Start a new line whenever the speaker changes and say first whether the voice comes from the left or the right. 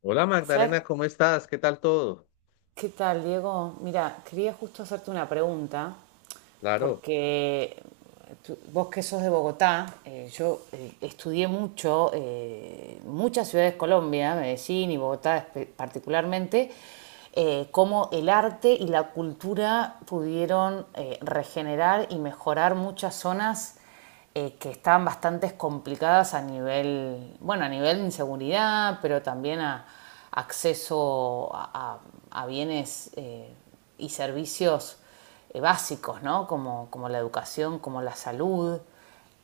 left: Hola
right: ¿Sabes
left: Magdalena, ¿cómo estás? ¿Qué tal todo?
right: qué tal, Diego? Mira, quería justo hacerte una pregunta
left: Claro.
right: porque vos que sos de Bogotá, yo estudié mucho, muchas ciudades de Colombia, Medellín y Bogotá particularmente, cómo el arte y la cultura pudieron regenerar y mejorar muchas zonas que estaban bastante complicadas a nivel, bueno, a nivel de inseguridad, pero también a acceso a, a bienes y servicios básicos, ¿no? Como, como la educación, como la salud.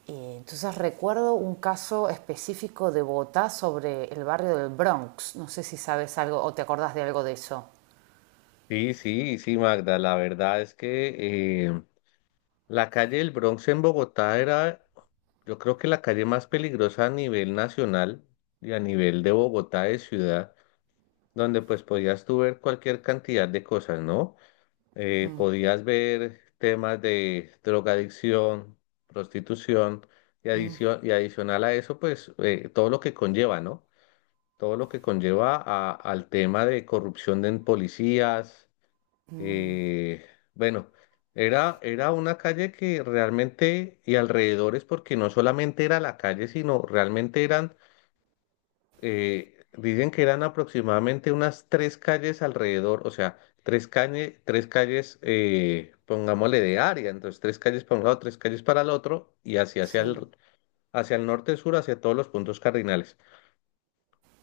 right: Entonces recuerdo un caso específico de Bogotá sobre el barrio del Bronx. No sé si sabes algo o te acordás de algo de eso.
left: Sí, sí, sí, Magda. La verdad es que la calle del Bronx en Bogotá era, yo creo que la calle más peligrosa a nivel nacional y a nivel de Bogotá de ciudad, donde pues podías tú ver cualquier cantidad de cosas, ¿no?
right: Mm,
left: Podías ver temas de drogadicción, prostitución y
right: mm,
left: adicional a eso, pues todo lo que conlleva, ¿no? Todo lo que conlleva al tema de corrupción en policías.
right: mm,
left: eh, bueno, era una calle que realmente, y alrededores, porque no solamente era la calle, sino realmente dicen que eran aproximadamente unas tres calles alrededor, o sea, tres calles, pongámosle de área, entonces tres calles para un lado, tres calles para el otro, y así
right: sí.
left: hacia el norte-sur, hacia todos los puntos cardinales.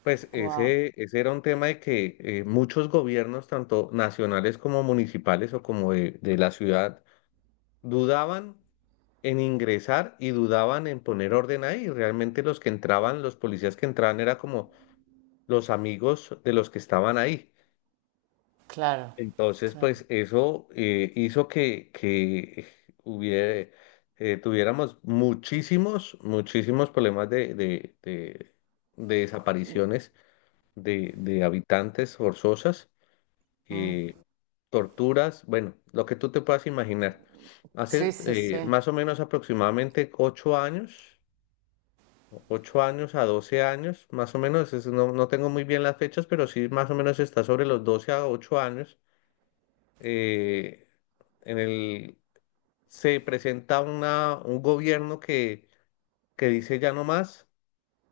left: Pues
right: Wow.
left: ese era un tema de que muchos gobiernos, tanto nacionales como municipales o como de la ciudad, dudaban en ingresar y dudaban en poner orden ahí. Realmente los que entraban, los policías que entraban, era como los amigos de los que estaban ahí.
right: Claro,
left: Entonces, pues
right: claro.
left: eso hizo que hubiera, tuviéramos muchísimos, muchísimos problemas de desapariciones de habitantes forzosas,
right: Mm.
left: eh, torturas, bueno, lo que tú te puedas imaginar.
right: Sí,
left: Hace
right: sí, sí.
left: más o menos aproximadamente 8 años, 8 años a 12 años, más o menos, no, no tengo muy bien las fechas, pero sí más o menos está sobre los 12 a 8 años. eh, en se presenta un gobierno que dice ya no más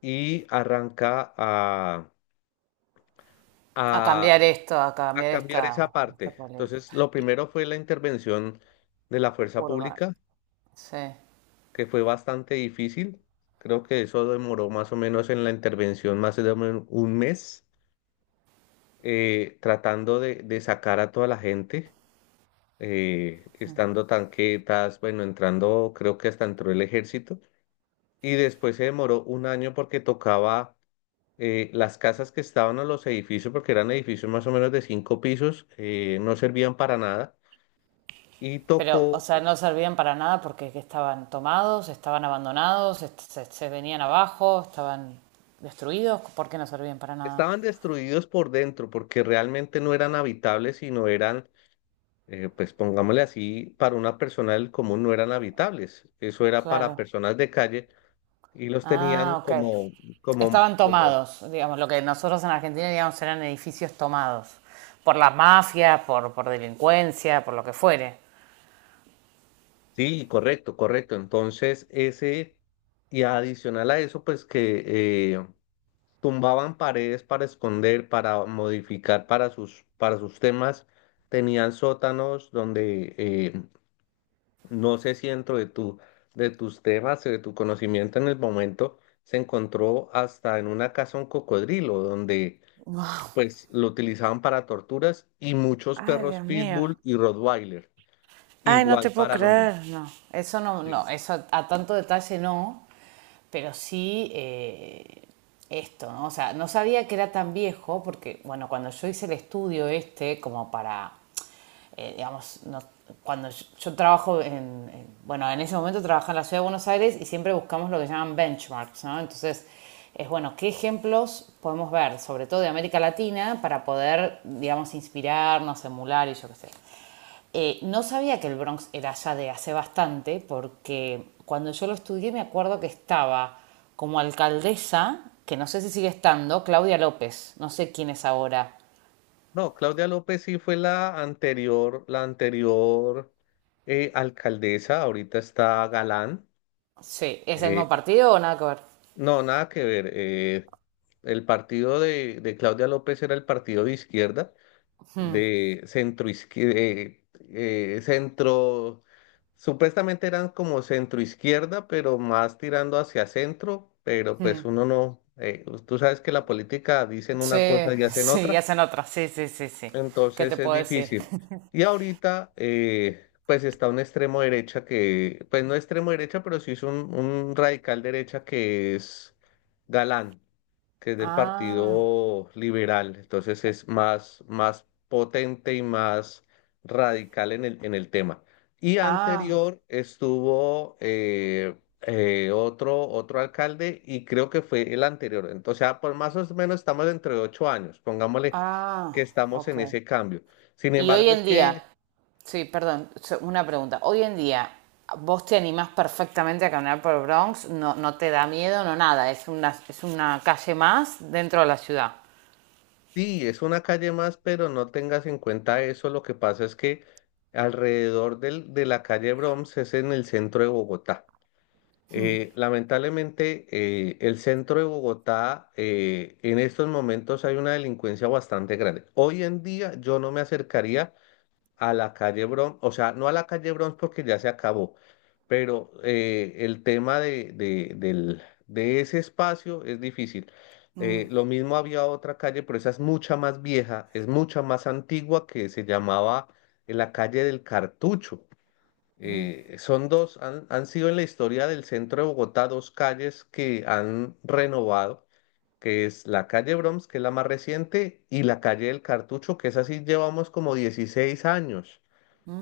left: y arranca
right: A
left: a
right: cambiar esto, a
left: a
right: cambiar
left: cambiar esa
right: esta, esta
left: parte.
right: política.
left: Entonces, lo
right: Y
left: primero fue la intervención de la fuerza
right: urbana.
left: pública,
right: Sí.
left: que fue bastante difícil. Creo que eso demoró más o menos en la intervención más de 1 mes, tratando de sacar a toda la gente, estando tanquetas, bueno, entrando, creo que hasta entró el ejército. Y después se demoró 1 año porque tocaba, las casas que estaban a los edificios, porque eran edificios más o menos de 5 pisos, no servían para nada. Y
right: Pero, o
left: tocó.
right: sea, no servían para nada porque estaban tomados, estaban abandonados, se, se venían abajo, estaban destruidos. ¿Por qué no servían para nada?
left: Estaban destruidos por dentro porque realmente no eran habitables, sino eran, pues pongámosle así, para una persona del común no eran habitables. Eso era para
right: Claro.
left: personas de calle y los tenían
right: Ah, ok.
left: como, como,
right: Estaban
left: como,
right: tomados, digamos, lo que nosotros en Argentina, digamos, eran edificios tomados. Por la mafia, por delincuencia, por lo que fuere.
left: sí, correcto, correcto. Entonces, ese, y adicional a eso, pues que tumbaban paredes para esconder, para modificar para para sus temas. Tenían sótanos donde no sé si dentro de de tus temas, de tu conocimiento en el momento, se encontró hasta en una casa un cocodrilo, donde pues lo utilizaban para torturas y muchos
right: Ah,
left: perros
right: Dios mío.
left: Pitbull y Rottweiler,
right: Ay, no te
left: igual
right: puedo
left: para lo mismo.
right: creer, no. Eso no, no,
left: Sí.
right: eso a tanto detalle no, pero sí esto, ¿no? O sea, no sabía que era tan viejo, porque, bueno, cuando yo hice el estudio este, como para, digamos, cuando yo trabajo en, bueno, en ese momento trabajaba en la ciudad de Buenos Aires y siempre buscamos lo que llaman benchmarks, ¿no? Entonces, es bueno, ¿qué ejemplos podemos ver, sobre todo de América Latina, para poder, digamos, inspirarnos, emular y yo qué sé? No sabía que el Bronx era ya de hace bastante, porque cuando yo lo estudié me acuerdo que estaba como alcaldesa, que no sé si sigue estando, Claudia López, no sé quién es ahora.
left: No, Claudia López sí fue la anterior alcaldesa, ahorita está Galán.
right: Sí, ¿es el mismo
left: Eh,
right: partido o nada que ver?
left: no, nada que ver. El partido de Claudia López era el partido de izquierda, de centro izquierda, centro, supuestamente eran como centro izquierda, pero más tirando hacia centro, pero pues
right: Mm,
left: uno no, tú sabes que la política dicen
right: sí,
left: una cosa y hacen
right: sí,
left: otra.
right: hacen otra, sí, sí, sí, sí. ¿Qué te
left: Entonces es
right: puedo decir?
left: difícil. Y ahorita, pues está un extremo derecha que, pues no extremo derecha, pero sí es un radical derecha que es Galán, que es del
right: Ah,
left: Partido Liberal. Entonces es más, más potente y más radical en en el tema. Y
right: ah,
left: anterior estuvo otro, otro alcalde y creo que fue el anterior. Entonces, ah, por más o menos estamos entre 8 años, pongámosle que
right: ah,
left: estamos
right: ok.
left: en ese cambio. Sin
right: Y hoy
left: embargo, es
right: en
left: que
right: día, sí, perdón, una pregunta. Hoy en día, ¿vos te animás perfectamente a caminar por el Bronx? No, no te da miedo, no nada. Es una calle más dentro de la ciudad.
left: sí, es una calle más, pero no tengas en cuenta eso. Lo que pasa es que alrededor de la calle Broms es en el centro de Bogotá. Lamentablemente, el centro de Bogotá, en estos momentos hay una delincuencia bastante grande. Hoy en día yo no me acercaría a la calle Bronx, o sea, no a la calle Bronx porque ya se acabó, pero el tema de ese espacio es difícil. Lo mismo había otra calle, pero esa es mucha más vieja, es mucha más antigua que se llamaba, la calle del Cartucho. Son dos, han sido en la historia del centro de Bogotá dos calles que han renovado, que es la calle Broms, que es la más reciente, y la calle del Cartucho, que es así, llevamos como 16 años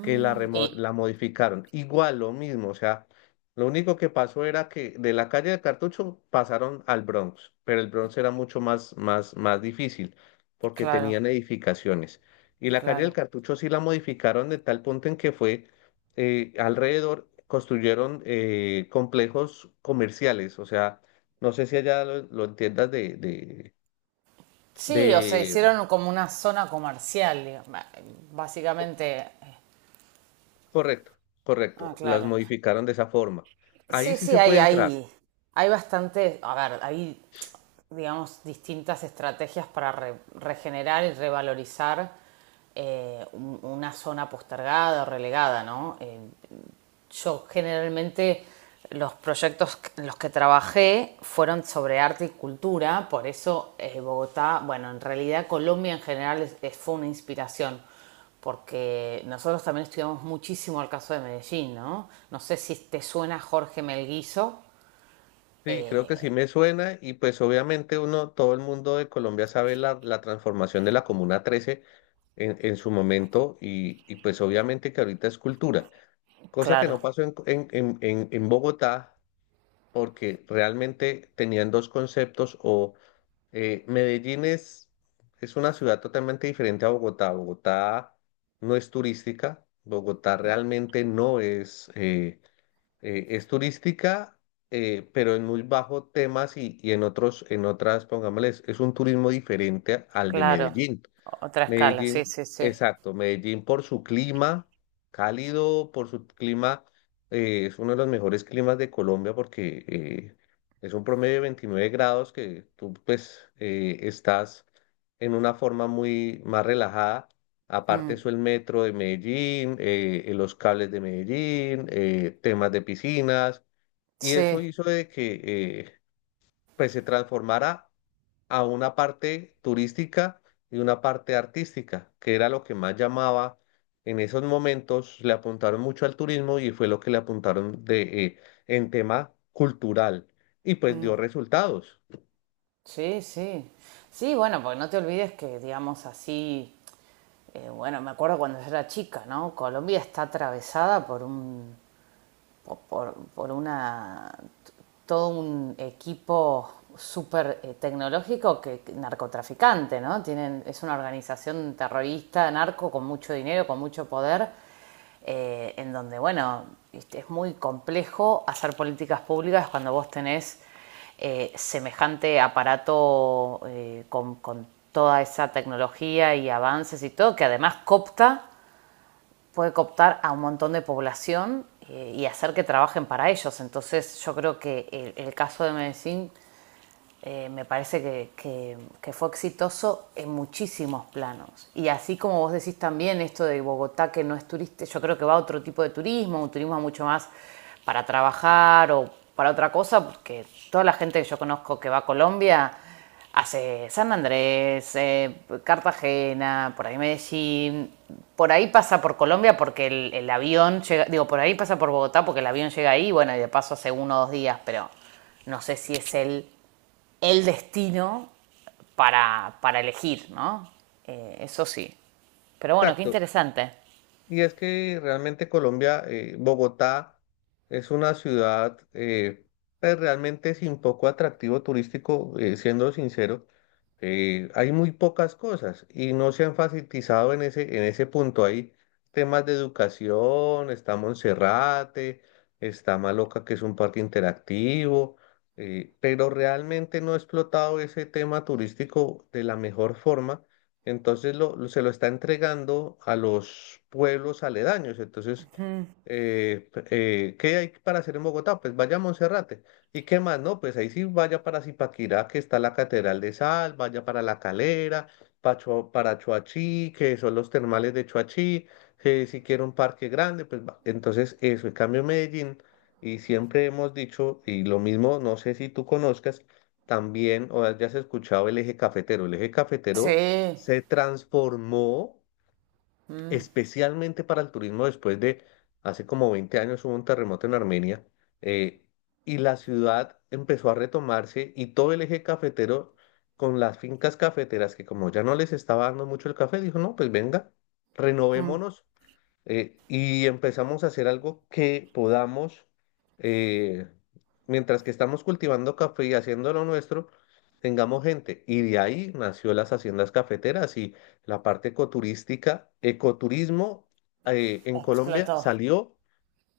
left: que
right: y
left: la modificaron. Igual, lo mismo, o sea, lo único que pasó era que de la calle del Cartucho pasaron al Bronx, pero el Bronx era mucho más difícil porque
right: claro,
left: tenían edificaciones. Y la calle del
right: claro.
left: Cartucho sí la modificaron de tal punto en que fue alrededor, construyeron complejos comerciales, o sea, no sé si allá lo entiendas de, de,
right: Sí, o sea,
left: de...
right: hicieron como una zona comercial, digamos,
left: co-
right: básicamente.
left: correcto,
right: Ah,
left: correcto, las
right: claro.
left: modificaron de esa forma. Ahí
right: Sí,
left: sí
right: sí,
left: se
right: hay,
left: puede entrar.
right: hay, hay bastante, a ver, hay digamos, distintas estrategias para regenerar y revalorizar una zona postergada o relegada, ¿no? Yo generalmente los proyectos en los que trabajé fueron sobre arte y cultura, por eso Bogotá, bueno, en realidad Colombia en general fue una inspiración, porque nosotros también estudiamos muchísimo el caso de Medellín, ¿no? No sé si te suena Jorge Melguizo,
left: Sí, creo que sí
right: eh,
left: me suena y pues obviamente uno, todo el mundo de Colombia sabe la transformación de la Comuna 13 en su momento y pues obviamente que ahorita es cultura, cosa que
right: claro.
left: no pasó en Bogotá porque realmente tenían dos conceptos o Medellín es una ciudad totalmente diferente a Bogotá, Bogotá no es turística, Bogotá realmente no es... es turística, pero en muy bajo temas y en otros, en otras, pongámosles, es un turismo diferente al de
right: Claro,
left: Medellín.
right: otra escala, sí,
left: Medellín,
right: sí, sí.
left: exacto, Medellín por su clima cálido, por su clima, es uno de los mejores climas de Colombia porque es un promedio de 29 grados que tú pues estás en una forma muy más relajada. Aparte
right: Mm,
left: eso el metro de Medellín, los cables de Medellín, temas de piscinas y eso
right: sí,
left: hizo de que eh, pues se transformara a una parte turística y una parte artística, que era lo que más llamaba en esos momentos, le apuntaron mucho al turismo y fue lo que le apuntaron de, en tema cultural y pues
right: mm,
left: dio resultados.
right: sí, sí. Sí, bueno, porque no te olvides que, digamos así, bueno, me acuerdo cuando yo era chica, ¿no? Colombia está atravesada por un por una todo un equipo súper tecnológico que narcotraficante, ¿no? Tienen, es una organización terrorista, narco, con mucho dinero, con mucho poder, en donde, bueno, este, es muy complejo hacer políticas públicas cuando vos tenés semejante aparato con toda esa tecnología y avances y todo, que además coopta puede cooptar a un montón de población y hacer que trabajen para ellos. Entonces yo creo que el caso de Medellín me parece que, que fue exitoso en muchísimos planos. Y así como vos decís también esto de Bogotá que no es turista, yo creo que va a otro tipo de turismo, un turismo mucho más para trabajar o para otra cosa, porque toda la gente que yo conozco que va a Colombia hace San Andrés, Cartagena, por ahí Medellín, por ahí pasa por Colombia porque el avión llega, digo, por ahí pasa por Bogotá porque el avión llega ahí, bueno, y de paso hace uno o dos días, pero no sé si es el destino para elegir, ¿no? Eso sí. Pero bueno, qué
left: Exacto.
right: interesante.
left: Y es que realmente Colombia, Bogotá es una ciudad pues, realmente sin poco atractivo turístico, siendo sincero. Hay muy pocas cosas y no se ha enfatizado en ese punto. Hay temas de educación, está Monserrate, está Maloca, que es un parque interactivo, pero realmente no ha explotado ese tema turístico de la mejor forma. Entonces se lo está entregando a los pueblos aledaños. Entonces, eh, p- ¿qué hay para hacer en Bogotá? Pues vaya a Monserrate. ¿Y qué más? No, pues ahí sí vaya para Zipaquirá, que está la Catedral de Sal, vaya para La Calera, para Choachí, que son los termales de Choachí, que si quiere un parque grande, pues va. Entonces eso, en cambio Medellín, y siempre hemos dicho, y lo mismo, no sé si tú conozcas, también o hayas escuchado el eje cafetero. El eje cafetero
right: Sí.
left: se transformó
right: Mm,
left: especialmente para el turismo después de, hace como 20 años hubo un terremoto en Armenia, eh, y la ciudad empezó a retomarse y todo el eje cafetero con las fincas cafeteras que como ya no les estaba dando mucho el café, dijo, no, pues venga,
right: mm,
left: renovémonos, y empezamos a hacer algo que podamos, eh, mientras que estamos cultivando café y haciendo lo nuestro, tengamos gente. Y de ahí nació las haciendas cafeteras y la parte ecoturística, ecoturismo en Colombia
right: explotó.
left: salió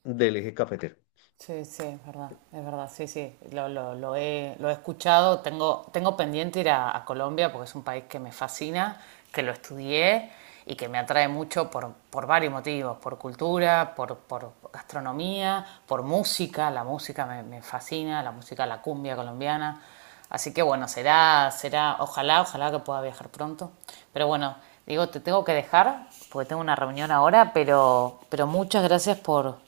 left: Del eje cafetero.
right: Sí, sí, es verdad, sí, sí, lo he escuchado, tengo, tengo pendiente ir a Colombia porque es un país que me fascina, que lo estudié y que me atrae mucho por varios motivos, por cultura, por gastronomía, por música, la música me, me fascina, la música, la cumbia colombiana, así que bueno, será, será, ojalá, ojalá que pueda viajar pronto, pero bueno, digo, te tengo que dejar porque tengo una reunión ahora, pero muchas gracias por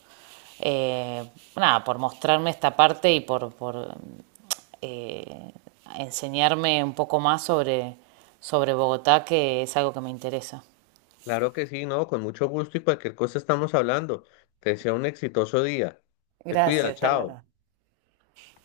right: eh, nada, por mostrarme esta parte y por eh, enseñarme un poco más sobre, sobre Bogotá, que es algo que me interesa.
left: Claro que sí, no, con mucho gusto y cualquier cosa estamos hablando. Te deseo un exitoso día. Te cuida,
right: Gracias, tal
left: chao.
right: verdad.